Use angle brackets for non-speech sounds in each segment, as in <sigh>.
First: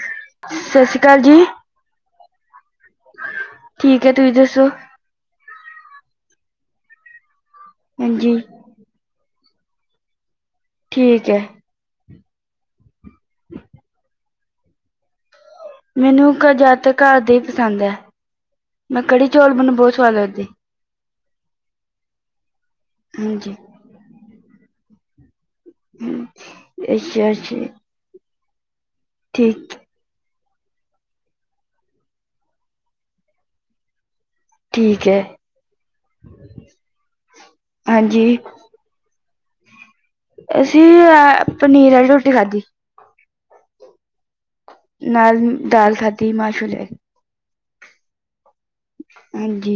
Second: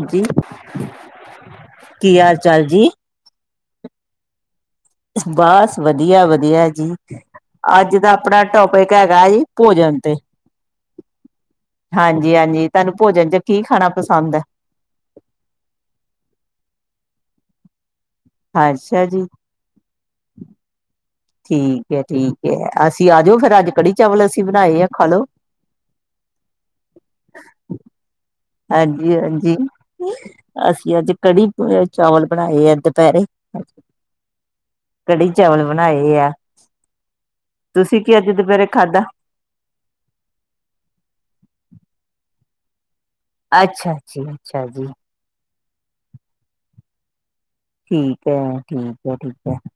ਹਾਂਜੀ ਸਤਿ ਸ਼੍ਰੀ ਅਕਾਲ ਜੀ ਕੀ ਹਾਲ ਚਾਲ ਜੀ, ਠੀਕ ਹੈ ਤੁਸੀਂ ਦੱਸੋ? ਬਸ ਵਧੀਆ ਵਧੀਆ ਜੀ ਅੱਜ ਦਾ ਹਾਂਜੀ ਆਪਣਾ ਟੋ ਕੋਈ ਕ ਗਏ ਭੋਜਨ ਤੇ ਠੀਕ ਹੈ। ਹਾਂਜੀ ਹਾਂਜੀ ਤੁਹਾਨੂੰ ਭੋਜਨ ਚ ਕੀ ਖਾਣਾ ਪਸੰਦ ਹੈ। ਮੈਨੂੰ ਘ ਜ਼ਿਆਦਾਤਰ ਘਰ ਦੇ ਹੀ ਪਸੰਦ ਹੈ ਮੈਂ ਅੱਛਾ ਜੀ ਕੜੀ ਚੌਲ ਬਣਨ ਬਹੁਤ ਸਵਾਦ ਲੱਗਦੀ। ਠੀਕ ਹੈ ਠੀਕ ਹੈ ਅਸੀਂ ਆ ਜਾਓ ਹਾਂਜੀ ਫੇਰ ਅੱਜ ਕੜੀ ਚਾਵਲ ਅਸੀਂ ਬਣਾਏ ਆ ਖਾਲੋ। ਹਮ ਇਹਛਾ ਅੱਛਾ, ਹਾਂਜੀ ਹਾਂਜੀ, ਠੀਕ ਅਸੀਂ ਅੱਜ ਕੜੀ ਚਾਵਲ ਬਣਾਏ ਆ ਦੁਪਹਿਰੇ ਠੀਕ ਹੈ ਕੜੀ ਚਾਲ ਬਣਾਏ ਆ ਤੁਸੀਂ ਕੀ ਹਾਂਜੀ ਅੱਜ ਦੁਪਹਿਰੇ ਖਾਧਾ ਅਸੀਂ ਅ ਪਨੀਰ ਵਾਲੀ ਰੋਟੀ ਖਾਧੀ ਅੱਛਾ ਜੀ ਅੱਛਾ ਜੀ, ਨਾਲ ਦਾਲ ਖਾਧੀ ਮਾਸ਼ੂਲੇੈ। ਠੀਕ ਹੈ ਠੀਕ ਹੈ ਠੀਕ ਹੈ ਹਾਂਜੀ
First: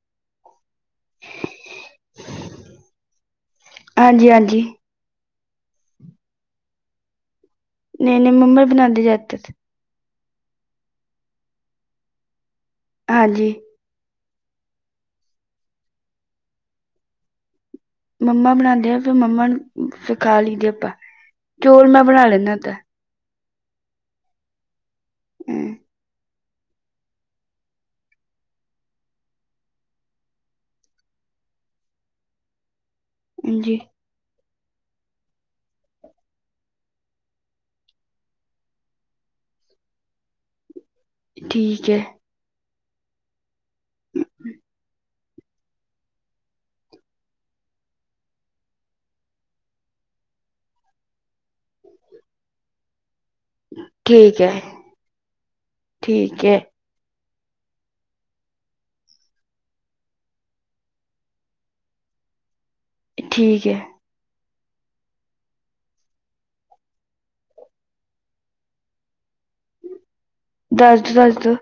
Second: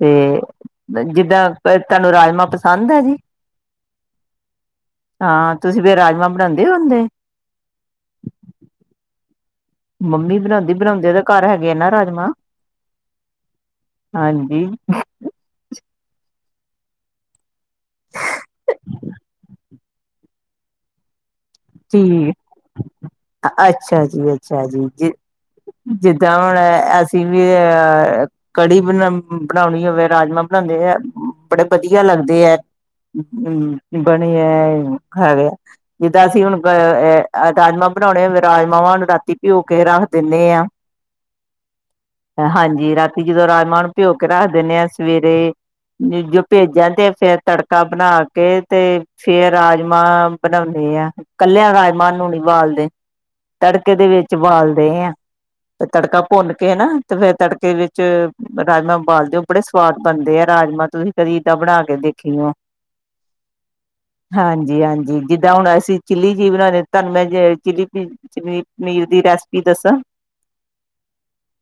ਤੇ। ਜਿੱਦਾਂ ਤੁਹਾਨੂੰ ਰਾਜਮਾਂ ਪਸੰਦ ਆ ਜੀ। ਹਾਂਜੀ ਹਾਂਜੀ ਹਾਂ ਤੁਸੀਂ ਫੇਿਰ ਰਾਜਮਾਂ ਬਣਾਉਂਦੇ ਹੋ ਹੁੰਦੇ। ਨਹੀਂ ਨਹੀਂ ਮੁੰਬਈ ਬਣਾਉਦੇ ਜਾਦੇ। ਮੰਮੀ ਬਣਾਉਂਦੀ ਬਣਾਉਂਦੇ ਉਹਦੇ ਘਰ ਹੈਗੇ ਆ ਨਾ ਰਾਜਮਾਂ। ਹਾਂਜੀ, ਹਾਂਜੀ, ਮੰਮਾ ਬਣਾਉਂਦੇ ਆ ਫਿਰ ਮੰਮਾ ਨੂੰ ਸ ਖਾ ਲੀਦੇ ਆਪਾਂ ਚੌਲ ਮੈਂ ਬਣਾ ਠੀਕ ਲੈਂਦਾ ਤਾਂ। ਅੱਛਾ ਜੀ ਅੱਛਾ ਜੀ ਜਮੁਣ <unintelligible> ਅਸੀਂ ਵੀ ਅ ਕੜੀ ਬਣਾ ਬਣਾਉਣੀ ਹੋਵੇ ਰਾਜਮਾਂ ਬਣਾਉਂਦੇ ਹੈ ਬੜੇ ਵਧੀਆ ਲੱਗਦੇ ਹੈ। ਹਾਂਜੀ ਹਮ ਬਣੇ ਹੈ ਹੈਗਾ ਜਿੱਦਾਂ ਅਸੀਂ ਹੁਣ ਅ ਰਾਜਮਾਂ ਬਣਾਉਣੇ ਹੋ ਰਾਜਮਾਵਾਂ ਨੂੰ ਰਾਤੀ ਭਿਓ ਕੇ ਰੱਖ ਦਿੰਦੇ ਆ। ਠੀਕ ਹੈ। ਹਾਂਜੀ ਰਾਤੀ ਜਦੋਂ ਰਾਜਮਾਂ ਨੂੰ ਭਿਓ ਕੇ ਰੱਖ ਦਿੰਦੇ ਹਾਂ ਸਵੇਰੇ ਜੋ ਭੇਜਾਂ ਤੇ ਫੇਰ ਤੜਕਾ ਬਣਾ ਕੇ ਤੇ ਫੇਰ ਰਾਜਮਾਂ ਬਣਾਉਂਦੇ ਆ ਕੱਲਿਆਂ ਰਾਜਮਾਂ ਨੂੰ ਨੀ ਬਾਲਦੇ। ਤੜਕੇ ਦੇ ਵਿੱਚ ਠੀਕ ਹੈ ਬਾਲਦੇ ਹ ਤੇ ਤੜਕਾ ਠੀਕ ਭੁੰਨ ਹੈ ਕੇ ਨਾ ਤੇ ਫੇਰ ਤੜਕੇ ਵਿੱਚ ਰਾਜਮਾਂ ਬਬਾਲਦੇ ਹੋ ਬੜੇ ਸਵਾਦ ਬਣਦੇ ਆ ਰਾਜਮਾਂ ਤੁਸੀਂ। ਕਰੀ ਤਾਂ ਬਣਾ ਕੇ ਦੇਖੀਓ ਠੀਕ ਹੈ। ਹਾਂਜੀ-ਹਾਂਜੀ ਜਿੱਦਾਂ ਹੁਣ ਅਸੀਂ। ਚਿੱਲੀ ਚੀ ਬਣਾਉਂਦੇ ਤੁਹਾਨੂੰ ਮੈਂ ਚਿੱਲੀ ਚ ਪਨੀਰ ਦੀ ਰੈਸਪੀ ਦੱਸਾਂ? ਦੱਸ ਦਓ ਦੱਸ ਦਓ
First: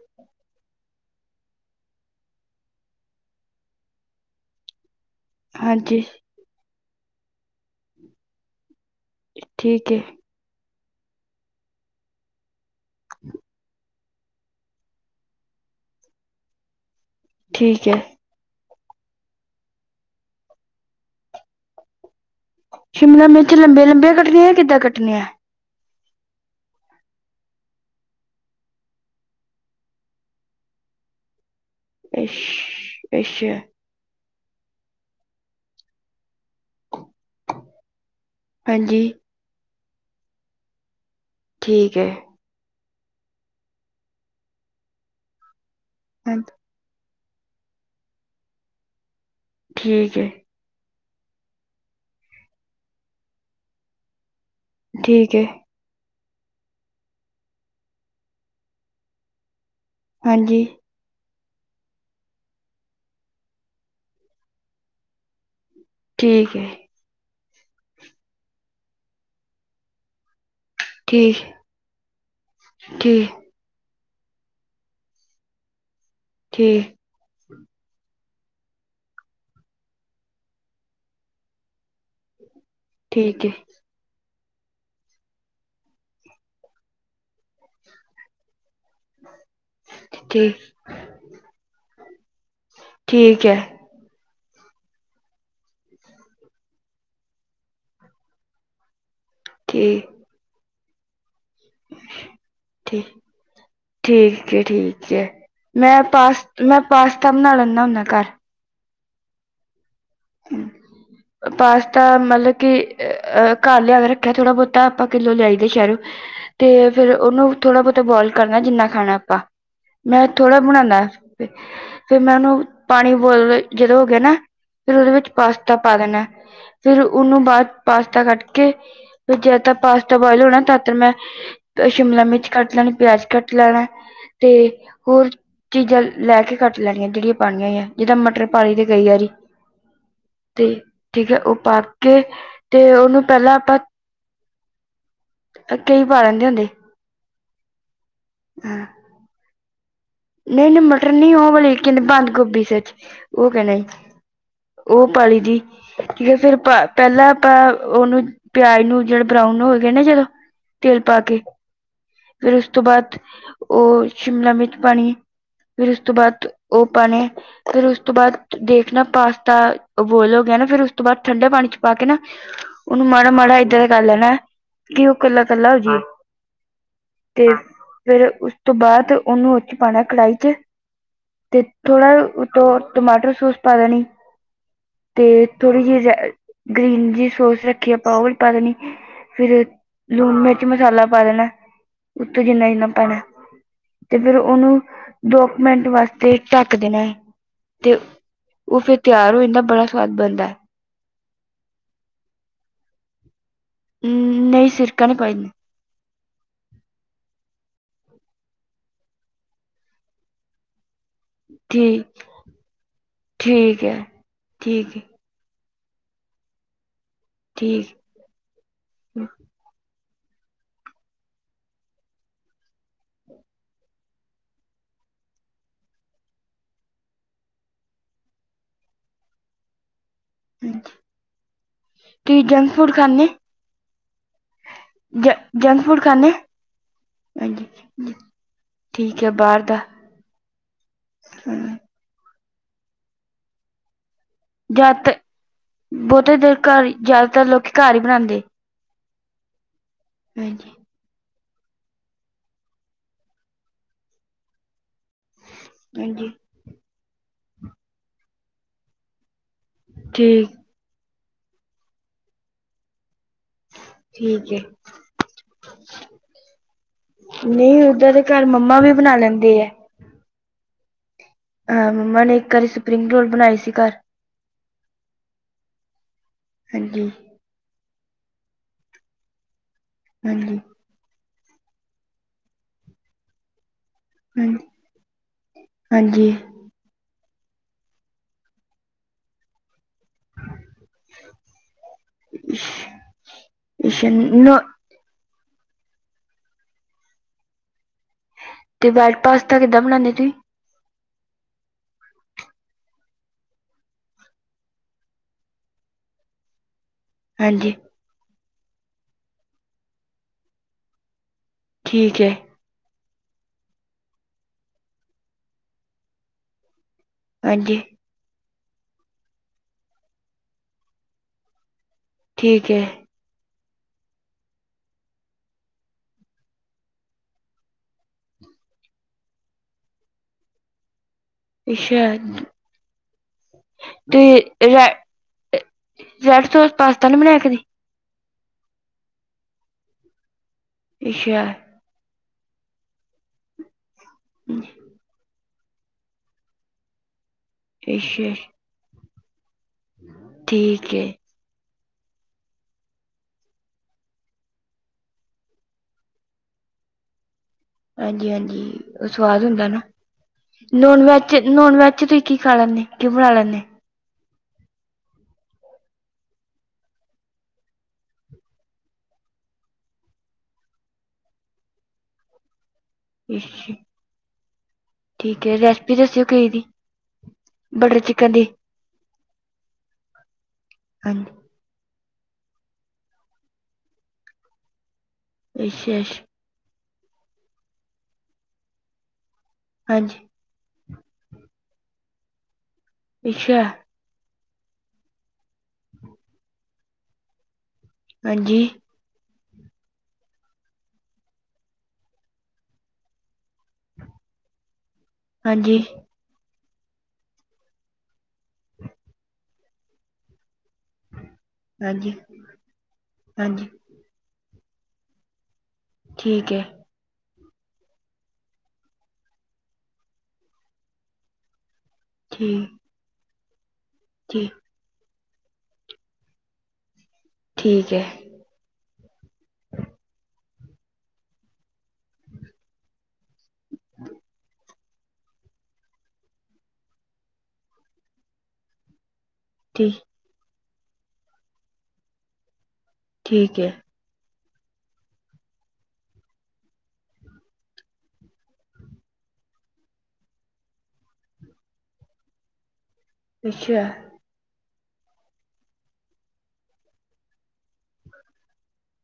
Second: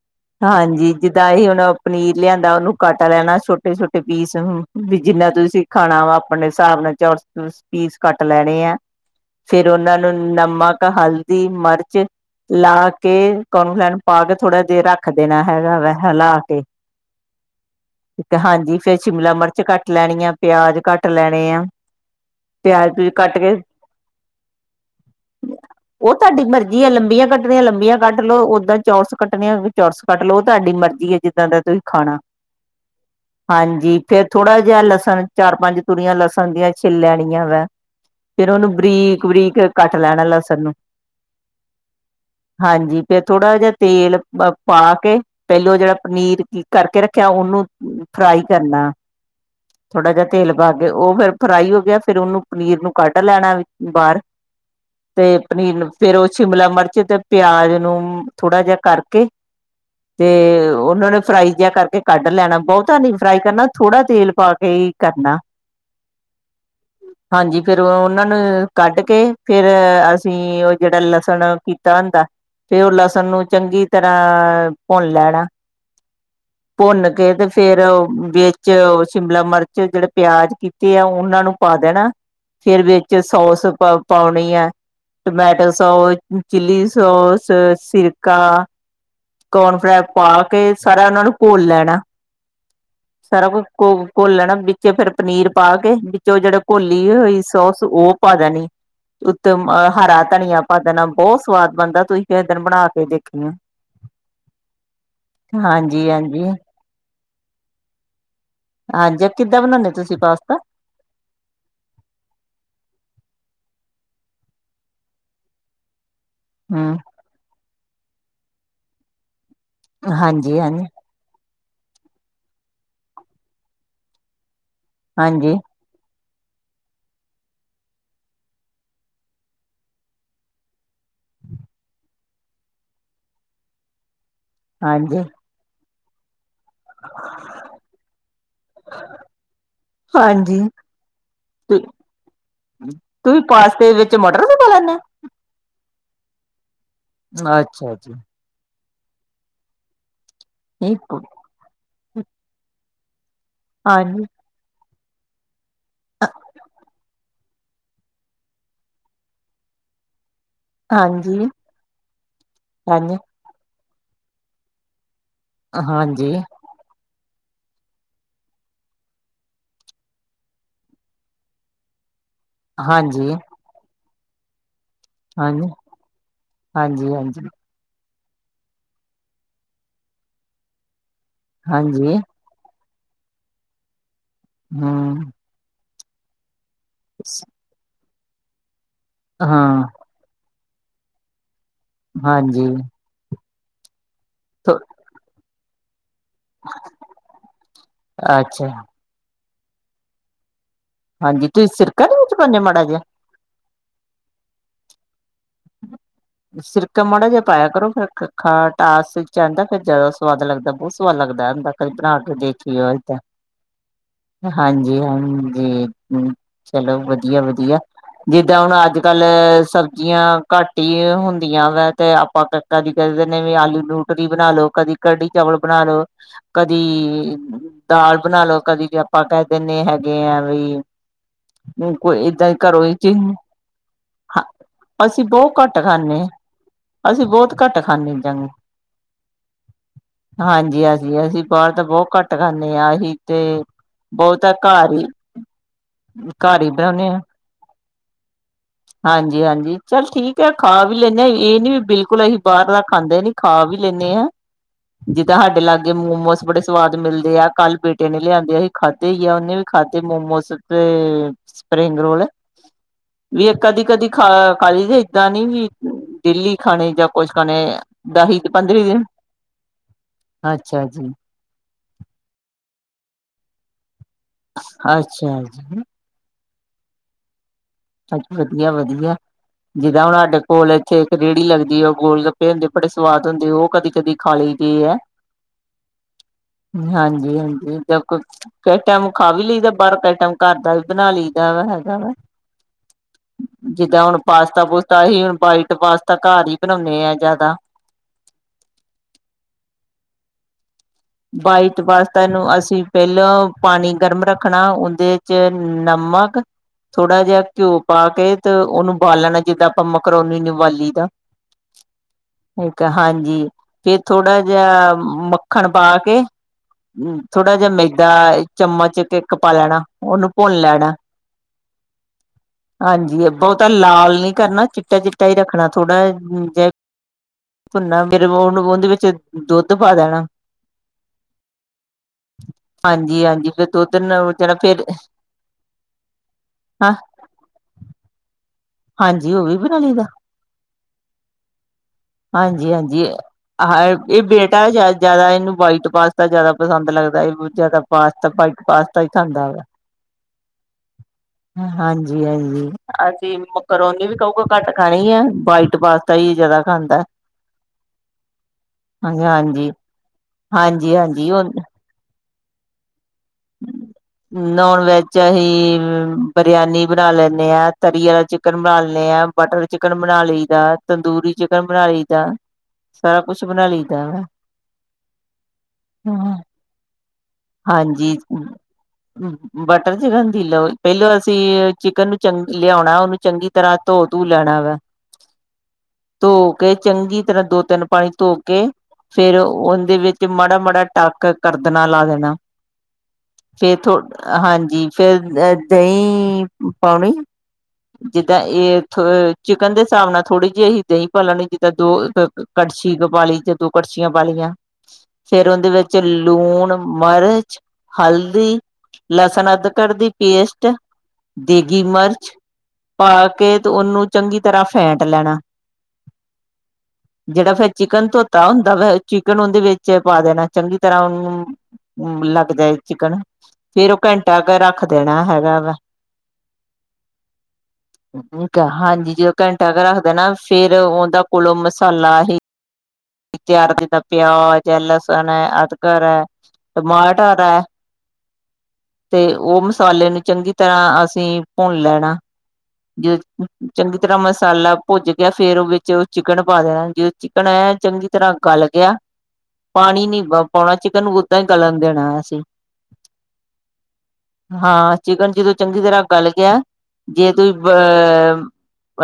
ਹਾਂਜੀ ਜਿੱਦਾਂ ਅ ਹੁਣ ਪਨੀਰ ਲਿਆਂਦਾ ਉਹਨੂੰ ਕੱਟ ਲੈਣਾ ਛੋਟੇ-ਛੋਟੇ ਪੀਸ ਵੀ ਜਿੰਨਾ। ਤੁਸੀਂ ਹਾਂਜੀ ਖਾਣਾ ਵਾ ਆਪਣੇ ਹਿਸਾਬ ਨਾਲ ਚ ਪੀਸ ਘੱਟ ਲੈਣੇ ਆ। ਫੇਰ ਠੀਕ ਉਹਨਾਂ ਹੈ ਨੂੰ ਨਮਕ ਹਲਦੀ ਮਿਰਚ ਲਾ ਕੇ ਕੌਣ ਲੈਣ ਪਾ ਕੇ ਥੋੜ੍ਹਾ ਜਿਹਾ ਰੱਖ ਦੇਣਾ ਹੈਗਾ ਵਾ ਹਿਲਾ ਕੇ ਠੀਕ ਹੈ। ਹਾਂਜੀ ਫੇਰ ਸ਼ਿਮਲਾ ਮਿਰਚ ਕੱਟ ਲੈਣੀ ਆ। ਪਿਆਜ ਕੱਟ ਲੈਣੇ ਆ। ਪਿਆਜ ਪਿਊਜ ਸ਼ਿਮਲਾ ਕੱਟ ਮਿਰਚ ਲੰਬੇ-ਲੰਬੇ ਕੱਟਣੀਆਂ ਕਿੱਦਾਂ ਕੱਟਣੀਆਂ? ਜ <inaudible> ਉਹ ਤੁਹਾਡੀ ਮਰਜ਼ੀ ਆ ਲੰਬੀਆਂ ਕੱਟਣੀਆਂ ਲੰਬੀਆਂ ਕੱਟ ਲੋ ਓਦਾਂ ਚੋਰਸ ਕੱਟਣੀਆਂ ਚੋਰਸ ਕੱਟ ਲਓ ਉਹ ਤੁਹਾਡੀ ਮਰਜ਼ੀ ਹੈ। ਜਿੱਦਾਂ ਦਾ ਤੁਸੀਂ ਖਾਣਾ ਅੱਛ- ਅੱਛਾ ਹਾਂਜੀ। ਫੇਰ ਥੋੜਾ ਜਿਹਾ ਲਸਣ ਚਾਰ ਪੰਜ ਤੂਰੀਆਂ ਲਸਣ ਦੀਆਂ ਛਿੱਲ ਲੈਣੀਆਂ ਵਾ। ਫੇਰ ਉਹੂੰ ਹਾਂਜੀ ਬਰੀਕ-ਬਰੀਕ ਕੱਟ ਲੈਣਾ ਲਸਣ ਨੂੰ। ਠੀਕ ਹੈ। ਹਾਂਜੀ ਫੇ ਥੋੜਾ ਜਹਾ ਤੇਲ ਪਾ ਕੇ ਪਹਿਲੋਂ ਜਿਹੜਾ ਹਾਂ- ਪਨੀਰ ਕਰਕੇ ਰੱਖਿਆ ਉਹਨੂੰ ਫਰਾਈ ਕਰਨਾ ਥੋੜਾ ਠੀਕ ਜਹਾ ਹੈ ਤੇਲ। ਵ ਗ ਉਹ ਫੇਰ ਫਰਾਈ ਹੋ ਗਿਆ ਫੇਰ ਉਹਨੂੰ ਪਨੀਰ ਨੂੰ ਕੱਢ ਲੈਣਾ ਬਾਹਰ ਤੇ ਠੀਕ ਹੈ ਪਨੀਰ ਫੇਰ ਉਹ ਸ਼ਿਮਲਾ ਮਿਰਚ ਤੇ ਪਿਆਜ ਨੂੰ ਥੋੜ੍ਹਾ ਜਿਹਾ ਕਰਕੇ ਤੇ ਹਾਂਜੀ ਉਹਨਾਂ ਨੇ ਫਰਾਈ ਜਿਹਾ ਕਰਕੇ ਕੱਢ ਲੈਣਾ ਬਹੁਤਾਾਨੀ ਫਰਾਈ ਕਰਨਾ, ਥੋੜ੍ਹਾ ਤੇਲ ਪਾ ਕੇ ਕਰਨਾ। ਠੀਕ ਹੈ। ਹਾਂਜੀ ਫੇਰ ਉਹਨਾਂ ਨੂੰ ਕੱਢ ਕੇ, ਫੇਰ ਅਸੀਂ ਜਿਹੜਾ ਠੀਕ ਲਸਣ ਕੀਤਾ ਹੁੰਦਾ, ਫਿਰ ਉਹ ਲਸਣ ਠੀਕ ਨੂੰ ਚੰਗੀ ਤਰ੍ਹਾਂ ਭੁੰਨ ਲੈਣਾ। ਠੀਕ ਭੁੰਨ ਕੇ ਤੇ। ਫੇਰ ਵਿੱਚ ਸ਼ਿਮਲਾ ਮਿਰਚ ਜਿਹੜੇ ਪਿਆਜ ਕੀਤੇ ਆ, ਉਹਨਾਂ ਨੂੰ ਪਾ ਦੇਣਾ। ਫੇਰ ਵਿੱਚ ਠੀਕ ਹੈ ਸੌਸ ਪਾਉਣੀ ਹੈ, ਟਮੈਟੋ-ਸੋਸ, ਚਿੱਲੀ-ਸੋਸ, ਸਿਰਕਾ ਕੋਨ ਫਰੈਸ ਪਾ ਠੀਕ ਕੇ ਸਾਰਾ ਉਹਨਾਂ ਨੂੰ ਭੁਨ ਲੈਣਾ ਠੀਕ ਸਾਰਾ ਹੈ ਕੁਛ ਘ ਘੋਲਣ ਵਿੱਚ ਫੇਰ ਪਨੀਰ ਪਾ ਕੇ ਵਿੱਚ ਉਹ ਜਿਹੜੇ ਘੋਲੀ ਹੋਈ, ਸੋਸ ਉਹ ਪਾ ਦੇਣੀ। ਉੱਤੇ ਠੀਕ ਅ ਠੀਕ ਹਰਾ ਧਨੀਆ ਪਾ ਦੇਣਾ ਬਹੁਤ ਸਵਾਦ ਬਣਦਾ, ਤੁਸੀਂ ਕਿਸੇ ਦਿਨ ਬਣਾ ਕੇ ਦੇਖੀਓ। ਠੀਕ ਹੈ ਠੀਕ ਹੈ, ਮੈਂ ਹਾਂਜੀ ਪਾਸ ਹਾਂਜੀ ਮੈਂ ਪਾਸਤਾ ਬਣਾ ਲੈਂਦਾ ਹੁੰਦਾ ਘਰ ਹਾਂਜੀ ਕਿੱਦਾਂ ਬਣਾਉਂਦੇ ਹੋ ਤੁਸੀਂ? ਪਾਸਤਾ <unintelligible> ਪਾਸਤਾ ਮਤਲਬ ਕਿ ਅ ਘਰ ਲਿਆ ਕੇ ਰੱਖਿਆ, ਥੋੜ੍ਹਾ ਬਹੁਤਾ ਆਪਾਂ ਕਿੱਲੋ ਲਿਆਈ ਦੇ, ਸ਼ਹਿਰ <unintelligible> ਤੇ ਫਿਰ ਉਹਨੂੰ ਥੋੜਾ ਬਹੁਤਾ ਬੋਆਇਲ ਕਰਨਾ, ਜਿੰਨਾ ਖਾਣਾ ਆਪਾਂ, ਮੈਂ ਹਾਂਜੀ ਥੋੜ੍ਹਾ ਹਾਂਜੀ ਬਣਾਨਾ ਫੇਰ ਮੈਂ ਉਹਨੂੰ ਪਾਣੀ ਵੋਇਲ ਜੇਹੜਾ ਹੋ ਗਿਆ ਨਾ। ਫਿਰ ਉਹਦੇ ਵਿੱਚ ਹਾਂਜੀ ਪਾਸਤਾ ਪਾ ਦੇਣਾ, ਫਿਰ ਉਹਨੂੰ ਬਾਅਦ ਪਾਸਤਾ ਕੱਟ ਕੇ ਫਿਰ ਜਦ ਤ ਪਾਸਤਾ ਬੋਆਇਲ ਹੋਣਾ, ਤਦ ਤਕ ਮੈਂ ਸ਼ਿਮਲਾ ਮਿਰਚ ਕੱਟ ਲੈਣੀ ਪਿਆਜ ਕੱਟ ਲੈਣਾ, ਤੇ ਹਾਂਜੀ ਹੋਰ ਚੀਜ਼ਾਂ ਲੈ ਕੇ ਕੱਟ ਲੈਣੀਆਂ, ਜਿਹੜੀਆਂ ਪਾਣੀਆਂ ਹੋਈਆਂ ਜਿੱਦਾਂ ਮਟਰ ਪਾ ਲਈ ਦੇ ਕਈ ਵਾਰੀ। ਹਾਂਜੀ ਤੇ ਠੀਕ ਹੈ, ਉਹ ਪਾ ਕੇ ਤੇ ਉਹਨੂੰ ਤੁਸੀਂ ਪਹਿਲਾਂ ਆਪਾਂ ਪਾਸਤੇ ਵਿੱਚ ਮਟਰ ਵੀ ਪਾ ਲੈਂਦੇ ਕਈ ਪਾ ਲੈਂਦੇ ਹੁੰਦੇ। ਅੱਛਾ ਜੀ, ਹਾਂ। ਨਹੀਂ, ਨਹੀਂ ਮਟਰ ਨੀ ਉਹ ਵਾਲੀ ਕਿੰਨ ਬੰਦ ਗੋਭੀ ਸੱਚ ਉਹ ਕਹਿਣਾ ਸੀ। ਹਾਂਜੀ ਉਹ ਪਾ ਲਈ ਦੀ, ਠੀਕ ਹੈ ਫਿਰ ਪਹਿਲਾਂ ਆਪਾਂ ਉਹਨੂੰ ਪਿਆਜ ਨੂੰ ਜਿਹੜਾ ਬਰਾਊਨ ਹੋ ਗਏ ਨਾ, ਜਦੋਂ ਤੇਲ ਪਾ ਕੇ ਹਾਂਜੀ ਫਿਰ ਉਸ ਤੋਂ ਬਾਅਦ ਹਾਂਜੀ ਹਾਂਜੀ ਉਹ ਸ਼ਿਮਲਾ ਵਿੱਚ ਪਾਣੀ ਐ, ਫਿਰ ਉਸ ਤੋਂ ਹਾਂਜੀ ਬਾਅਦ ਉਹ ਆਪਣੇ ਫਿਰ ਉਸ ਤੋਂ ਬਾਅਦ ਦੇਖਣਾ ਪਾਸਤਾ ਉਬਲ ਗਿਆ ਨਾ ਫਿਰ ਉਸ ਤੋਂ ਬਾਅਦ ਠੰਡੇ ਪਾਣੀ ਚ ਪਾ ਕੇ ਨਾ ਉਹਨੂੰ ਮਾੜਾ, ਹਾਂਜੀ ਮਾੜਾ ਏਦਾਂ ਦਾ ਕਰ ਲੈਣਾ ਕਿ ਉਹ ਕੱਲਾ, ਕੱਲਾ ਹੋਜੇ। ਹਾਂਜੀ, ਹਾਂਜੀ। ਤੇ ਫਿਰ ਉਸ ਤੋਂ ਬਾਅਦ ਉਹਨੂੰ ਉੱਚ ਪਾਉਣਾ ਕੜਾਹੀ ਚ। ਤੇ ਥੋੜ੍ਹਾ ਹਾਂਜੀ ਉਤੋਂ ਟਮਾਟਰ ਸੋਸ ਪਾ ਲੈਣੀ ਤੇ ਹਮ ਥੋੜ੍ਹੀ ਜਿਹੀ ਗ੍ਰੀਨ ਜੀ ਸੋਸ ਰੱਖੀਏ, ਆਪਾਂ ਉਹ ਵੀ ਪਾ ਲੈਣੀ, ਫਿਰ ਹਾਂ ਲੂਣ, ਮਿਰਚ, ਮਸਾਲਾ ਪਾ ਲੈਣਾ। ਉੱਤੋਂ ਹਾਂਜੀ ਜਿੰਨਾ, ਜਿੰਨਾ ਪੈਣਾ ਤੇ ਫਿਰ ਉਹਨੂੰ ਦੋ ਕੁ ਮਿੰਟ ਵਾਸਤੇ ਢੱਕ ਦੇਣਾ ਹੈ ਤੇ ਅੱਛਾ ਉਹ ਫੇਰ ਤਿਆਰ ਹੋ ਜਾਂਦਾ, ਬੜਾ ਸਵਾਦ ਬਣਦਾ। ਹਾਂਜੀ, ਤੁਸੀਂ ਸਿਰਕਾ ਨਹੀਂ ਵਿੱਚ ਪਾਉਂਦੇ ਹੋ ਮਾੜਾ ਜਿਹਾ। ਹੂੰ, ਨਹੀਂ ਸਿਰਕਾ ਨਹੀਂ ਪਾਈ ਦਾ। ਸਿਰਕਾ ਮਾੜਾ ਜਿਹਾ ਪਾਇਆ ਕਰੋ, ਫਿਰ ਖਟਾਸ ਚ ਆਉਂਦਾ ਫਿਰ ਜ਼ਿਆਦਾ ਸਵਾਦ ਲੱਗਦਾ ਬਹੁਤ। ਸੁਆਦ ਲੱਗਦਾ ਹੁੰਦਾ, ਕਦੇ ਬਣਾ ਠੀਕ ਕੇ ਦੇਖਿਓ ਇੱਦਾਂ। ਠੀਕ ਹੈ। ਠੀਕ ਹਾਂਜੀ, ਹੈ ਹਾਂਜੀ। ਹੂੰ, ਚਲੋ ਵਧੀਆ, ਵਧੀਆ ਠੀਕ ਜਿੱਦਾਂ ਹੁਣ ਅੱਜ ਕੱਲ ਸਬ ਜੀ ਆ ਘੱਟ ਹੀ। ਹੁੰਦੀਆਂ ਵਾ ਤੇ ਆਪਾ ਕਾਕਾ ਜੀ ਨੂੰ ਕਹਿ ਦਿੰਦੇ ਵੀ ਆਲੂ ਲੂਟਰੀ ਬਣਾ ਲੋ, ਕਦੀ ਕੜੀ ਚਾਵਲ ਬਣਾ ਲੋ। ਕਦੀ ਦਾਲ ਬਣਾ ਲੋ। ਕਦੀ ਜੇ ਆਪਾਂ ਕਹਿ ਦਿੰਦੇ ਹੈਗੇ ਆ ਵੀ ਕੋਈ ਤੁਸੀਂ ਏਦਾਂ ਹੀ ਜੰਕ ਘਰੋਂ ਫੂਡ ਹੀ ਚੀਜ ਖਾਂਦੇ ਹਾਂ, ਅਸੀਂ ਬਹੁਤ ਘੱਟ ਖਾਣੇ ਆ। ਖਾਣੀ। ਅਸੀਂ ਬਹੁਤ ਘੱਟ ਖਾਣੇ ਏਦਾ ਦੀਆ ਠੀਕ ਹੈ ਬਾਹਰ ਦਾ ਹਾਂਜੀ, ਹਾਂਜੀ। ਅਸੀਂ, ਅਸੀਂ ਬਾਹਰ ਹੂੰ, ਤਾਂ ਬਹੁਤ ਘੱਟ ਖਾਂਦੇ ਹਾਂ ਅਸੀਂ ਤੇ ਬਹੁਤ ਜ਼ਿਆਦਾਤਰ ਬਹੁਤੇ ਦੇਰ ਹੀ ਘਰ ਬਣਾਉਦੇ ਹਾਂ ਜ਼ਿਆਦਾਤਰ ਲੋਕ ਘਰ ਹੀ ਬਣਾਉਂਦੇ। ਹਾਂਜੀ, ਹਾਂਜੀ ਚੱਲ ਠੀਕ ਹੈ। ਹਾਂਜੀ ਖਾ ਇਹ ਨੀ ਵੀ ਬਿਲਕੁਲ ਅਸੀਂ ਬਾਹਰ ਦਾ ਖਾਂਦੇ ਨੀ ਖਾ ਵੀ ਲੈਣੇ ਹਾਂ। ਜਿੱਦਾਂ ਹਾਂਡੇ ਲਾਗੇ- ਹਾਂਜੀ ਮੋਮੋਸ ਬੜੇ ਸਵਾਦ ਮਿਲਦੇ ਆ। ਕੱਲ ਬੇਟੇ ਨੇ ਲਿਆਦੇ ਅਸੀਂ ਖਾਧੇ ਹੀ ਆ। ਉਹਨੇ ਵੀ ਖਾਧੇ ਮੋਮੋਸ। ਠੀਕ ਤੇ ਸਪਰਿੰਗ ਰੋਲ ਇਹ ਵੀ ਇਹ ਕਦੀ ਕਦੀ ਠੀਕ ਹੈ ਖਾ ਲਈ ਦੇ। ਏਦਾ ਨੀ ਵੀ ਡੇਲੀ ਖਾਣੇ ਜਾਂ ਕੁਛ ਖਾਣੇ ਨਹੀਂ ਓਦਾਂ ਦੇ ਦਹੀ, ਘਰ ਮੰਮਾ ਪੰਦਰੀ ਵੀ ਦਿਨ। ਬਣਾ ਲੈਂਦੇ ਹੈ ਅੱਛਾ ਜੀ। ਹਾਂ, ਮੰਮਾ ਨੇ ਇੱਕ ਵਾਰੀ ਸਪਰਿੰਗ ਰੋਲ ਬਣਾਏ ਸੀ ਘਰ। ਅੱਛਾ ਜੀ। ਹਾਂਜੀ। ਅੱਛਾ ਵਧੀਆ, ਵਧੀਆ। ਜਿੱਦਾਂ ਹੁਣ ਸਾਡੇ ਹਾਂਜੀ ਕੋਲ ਇੱਥੇ ਰੇਹੜੀ ਲਗਦੀ ਉਹ ਗੋਲ-ਗੱਪੇ ਹੁੰਦੇ ਬੜੇ ਸਵਾਦ ਹੁੰਦੇ ਉਹ ਕਦੀ, ਕਦੀ ਖਾ ਲਈ ਹਾਂਜੀ ਦੇ ਹੈ। ਹਾਂਜੀ ਹਾਂਜੀ, ਹਾਂਜੀ ਜੀ ਬਿਲਕੁੱਲ। ਕਈ ਟਾਈਮ ਖਾ ਵੀ ਲਈਦਾ ਬਾਹਰ ਦਾ। ਕਈ ਟਾਈਮ ਘਰ ਦਾ ਵੀ ਬਣਾ ਲਈਦਾ ਵਾ ਹੈਗਾ ਵਾ। <inaudible> ਜਿੱਦਾਂ ਇਸ਼ਨ ਹੁਣ ਨੋ ਪਾਸਤਾ ਪੂਸਤਾ ਅਸੀਂ ਹੁਣ ਵਾਈਟ ਪਾਸਤਾ ਘਰ ਹੀ ਬਣਾਉਦੇ ਹਾਂ ਜਿਆਦਾ। ਤੇ ਵਾਈਟ ਪਾਸਤਾ ਕਿੱਦਾਂ ਬਣਾਉਦੇ ਤੁਸੀਂ। ਬਾਈਟ ਪਾਸਤੇ ਨੂੰ ਅਸੀਂ ਪਹਿਲਾਂ ਪਾਣੀ ਗਰਮ ਰੱਖਣਾ ਉਹਦੇ ਚ ਨਮਕ ਥੋੜ੍ਹਾ ਜਿਹਾ ਹਾਂਜੀ ਘਿਓ ਪਾ ਕੇ ਤੇ ਉਹਨੂੰ ਵਾਲ ਲੈਣਾ ਜਿੱਦਾਂ ਆਪਾਂ ਮਕਰੋਉਨੀ ਨੂੰ ਵਾਲੀ ਦਾ। ਠੀਕ ਹੈ ਠੀਕ ਹੈ ਹਾਂਜੀ ਫੇਰ ਥੋੜਾ ਜਿਹਾ ਮੱਖਣ ਪਾ ਕੇ ਥੋੜਾ ਜਿਹਾ ਹਾਂਜੀ ਮੈਦਾ ਚਮਚ ਇੱਕ ਇੱਕ ਪਾ ਲੈਣਾ ਉਹਨੂੰ ਭੁੰਨ ਲੈਣਾ ਠੀਕ ਹੈ ਹਾਂਜੀ ਬਹੁਤਾ ਲਾਲ ਨੀ ਕਰਨਾ ਚਿੱਟਾ ਚਿੱਟਾ ਹੀ ਰੱਖਣਾ ਥੋੜਾ ਜਿਹਾ ਭੁੰਨਾ ਫਿਰ ਬੁੰਦ ਬੁੰਦ ਵਿੱਚ ਦੁੱਧ ਪਾ ਦੇਣਾ। ਅੱਛਾ ਹਾਂਜੀ ਹਾਂਜੀ ਫਿਰ ਦੁੱਧ ਤੇ ਨੂੰ ਜਰਾ ਫੇਰ ਰੈ ਰੈਡ ਸੋਸ ਪਾਸਤਾ ਨੀ ਬਣਾਇਆ ਕਦੀ। ਹਾਂਜੀ ਉਹ ਵੀ ਬਣਾ ਲਈ ਦਾ। ਅਛਾ। ਹਾਂਜੀ ਹਾਂਜੀ ਇਹ ਬੇਟਾ ਜਿਆਦਾ ਇਹਨੂੰ ਵਾਈਟ ਪਾਸਤਾ ਜਿਆਦਾ ਪਸੰਦ ਲੱਗਦਾ ਇਹ ਜਿਆਦਾ ਪਾਸਤਾ ਅੱਛਾ ਵਾਇਟ ਪਾਸਤਾ ਹੀ ਖਾਂਦਾ ਹੈ। ਠੀਕ ਏ। ਹਾਂਜੀ ਹਾਂਜੀ ਅਸੀਂ ਮੈਕਰੋਨੀ ਵੀ ਕਹੂਗਾ ਘੱਟ ਖਾਣੀ ਹੈ ਵਾਈਟ ਵਾਸਤਾ ਹੀ ਜ਼ਿਆਦਾ ਖਾਂਦਾ। ਹਾਂਜੀ ਹਾਂਜੀ ਉਹ ਹਾਂਜੀ ਸਵਾਦ ਹਾਂਜੀ ਹੁੰਦਾ ਨਾ ਨੋਨ ਹਾਂਜੀ-ਹਾਂਜੀ ਵੈਜ ਉਹ ਨੋਨ ਵੈਜ ਤੁਸੀ ਕੀ ਖਾ ਲੈਣੇ, ਕਿ ਬਣਾ ਲੈਣੇ। ਨੋਨ ਵੈਜ ਅਹੀ ਬਰਿਆਨੀ ਬਣਾ ਲੈਣੇ ਹਾਂ ਤਰੀ ਵਾਲਾ ਚਿਕਨ ਬਣਾ ਲੈਣੇ ਹਾਂ। ਬਟਰ ਚਿਕਨ ਬਣਾ ਲਈ ਦਾ ਤੰਦੂਰੀ ਚਿਕਨ ਬਣਾ ਲਈ ਦਾ। ਸਾਰਾ ਕੁਛ ਬਣਾ ਅੱਛਾ ਲਈਦਾ ਹਾ। ਠੀਕ ਹੈ ਰੈਸਪੀ ਦੱਸਿਓ ਕਿਸ ਦੀ ਬਟਰ ਹਾਂਜੀ ਚਿਕਨ ਦੀ ਬਟਰ ਚਿਕਨ ਦੀ ਲਓ ਪਹਿਲੋਂ ਹਾਂਜੀ ਅਸੀਂ ਚਿਕਨ ਲਿਆਉਣਾ ਉਹਨੂੰ ਚੰਗੀ ਤਰ੍ਹਾਂ ਧੋ ਧੂ ਲੈਣਾ ਵਾ। ਵਿਸ਼ੇਸ਼ ਧੋ ਕੇ ਚੰਗੀ ਤਰ੍ਹਾਂ ਦੋ- ਤਿੰਨ ਪਾਣੀ ਧੋ ਕੇ, ਫੇਰ ਉਹਦੇ ਹਾਂਜੀ ਵਿੱਚ ਮਾੜਾ- ਮਾੜਾ ਟੱਕ ਕਰਦ ਨਾਲ ਲਾ ਦੇਣਾ ਅੱਛਾ ਫਿਰ ਥੋ ਹਾਂਜੀ ਫਿਰ ਅਹ ਦਹੀਂ ਪਾਉਣੀ ਜਿੱਦਾਂ ਹਾਂਜੀ ਇਹ ਚਿਕਨ ਦੇ ਹਿਸਾਬ ਨਾਲ ਥੋੜੀ ਜਿਹੀ ਅਸੀਂ ਦਹੀਂ ਪਾ ਲੈਣੀ ਜਿੱਦਾਂ ਦੋ ਕੜਛੀ ਪਾਲੀ ਚ ਦੋ ਕੜਛੀਆਂ ਪਾਲੀਆਂ ਫੇਰ ਉਹਦੇ ਹਾਂਜੀ ਵਿੱਚ ਲੂਣ ਮਿਰਚ, ਹਲਦੀ, ਲਸਣ ਅਦਕਰ ਦੀ ਪੇਸਟ ਦੇਗੀ ਹਾਂਜੀ ਮਿਰਚ, ਪਾ ਕੇ ਤੇ ਹਾਂਜੀ ਉਹਨੂੰ ਚੰਗੀ ਤਰ੍ਹਾਂ ਫੈਂਟ ਲੈਣਾ ਠੀਕ ਹੈ ਜਿਹੜਾ ਫਿਰ ਚਿਕਨ ਧੋਤਾ ਹੁੰਦਾ ਵ ਚਿਕਨ ਉਹਦੇ ਵਿੱਚ ਪਾ ਦੇਣਾ ਚੰਗੀ ਤਰ੍ਹਾਂ ਉਹਨੂੰ ਲੱਗਦਾ ਏ ਠੀਕ ਚਿਕਨ ਫੇਰ ਉਹ ਘੰਟਾ ਠੀਕ ਰੱਖ ਦੇਣਾ ਹੈਗਾ ਵਾ ਠੀਕ ਹੈ ਕ ਹਾਂਜੀ ਜਦੋਂ ਘੰਟਾ ਕ ਰੱਖਦਾ ਨਾ ਫੇਰ ਉਹਦਾ ਕੋਲੋਂ ਮਸਾਲਾ ਹੀ ਤਿਆਰ ਕੀਤਾ ਪਿਆਜ, ਲਸਣ, ਅਦਰਕ ਟਮਾਟਰ ਤੇ ਉਹ ਠੀਕ ਮਸਾਲੇ ਨੂੰ ਚੰਗੀ ਤਰ੍ਹਾਂ ਅਸੀਂ ਭੁੰਨ ਲੈਣਾ ਜ ਠੀਕ ਹੈ ਚੰਗੀ ਤਰ੍ਹਾਂ ਮਸਾਲਾ ਭੁੱਜ ਗਿਆ ਫੇਰ ਵਿੱਚ ਚਿਕਨ ਪਾ ਦੇਣਾ ਜੇ ਚਿਕਨ ਆ ਚੰਗੀ ਤਰ੍ਹਾਂ ਗਲ ਗਿਆ ਪਾਣੀ ਨੀ ਪਾਉਣਾ ਚਿਕਨ ਨੂੰ ਉਦਾਂ ਹੀ ਗਲਣ ਦੇਣਾ ਅਸੀਂ ਅੱਛਾ ਹਾਂ ਚਿਕਨ ਜਦੋ ਚੰਗੀ ਤਰ੍ਹਾਂ ਗੱਲ ਗਿਆ ਜੇ ਤੁਸੀਂ ਅਹ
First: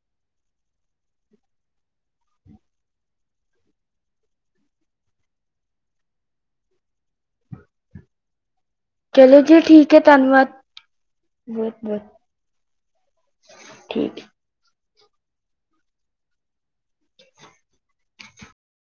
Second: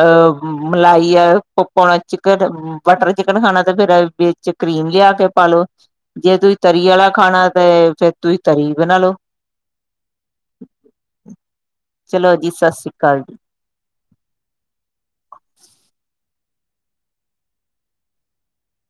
ਅਹ ਮਲਾਈ ਆ ਪਾਉਣਾ ਚਿਕਨ ਬਟਰ ਚਿਕਨ ਖਾਣਾ ਤੇ ਫਿਰ ਵਿੱਚ ਕਰੀਮ ਲਿਆ ਕੇ ਪਾ ਲੋ ਜੇ ਤੁਸੀਂ ਤਰੀ ਵਾਲਾ ਖਾਣਾ ਤੇ ਫਿਰ ਤੁਸੀ ਤਰੀ ਬਣਾ ਲੋ, ਚਲੋ ਜੀ ਠੀਕ ਹੈ ਧੰਨਵਾਦ ਬਹੁਤ ਬਹੁਤ ਚਲੋ ਜੀ ਸਤਿ ਸ੍ਰੀ ਅਕਾਲ ਕਾਲਜੀ, ਠੀਕ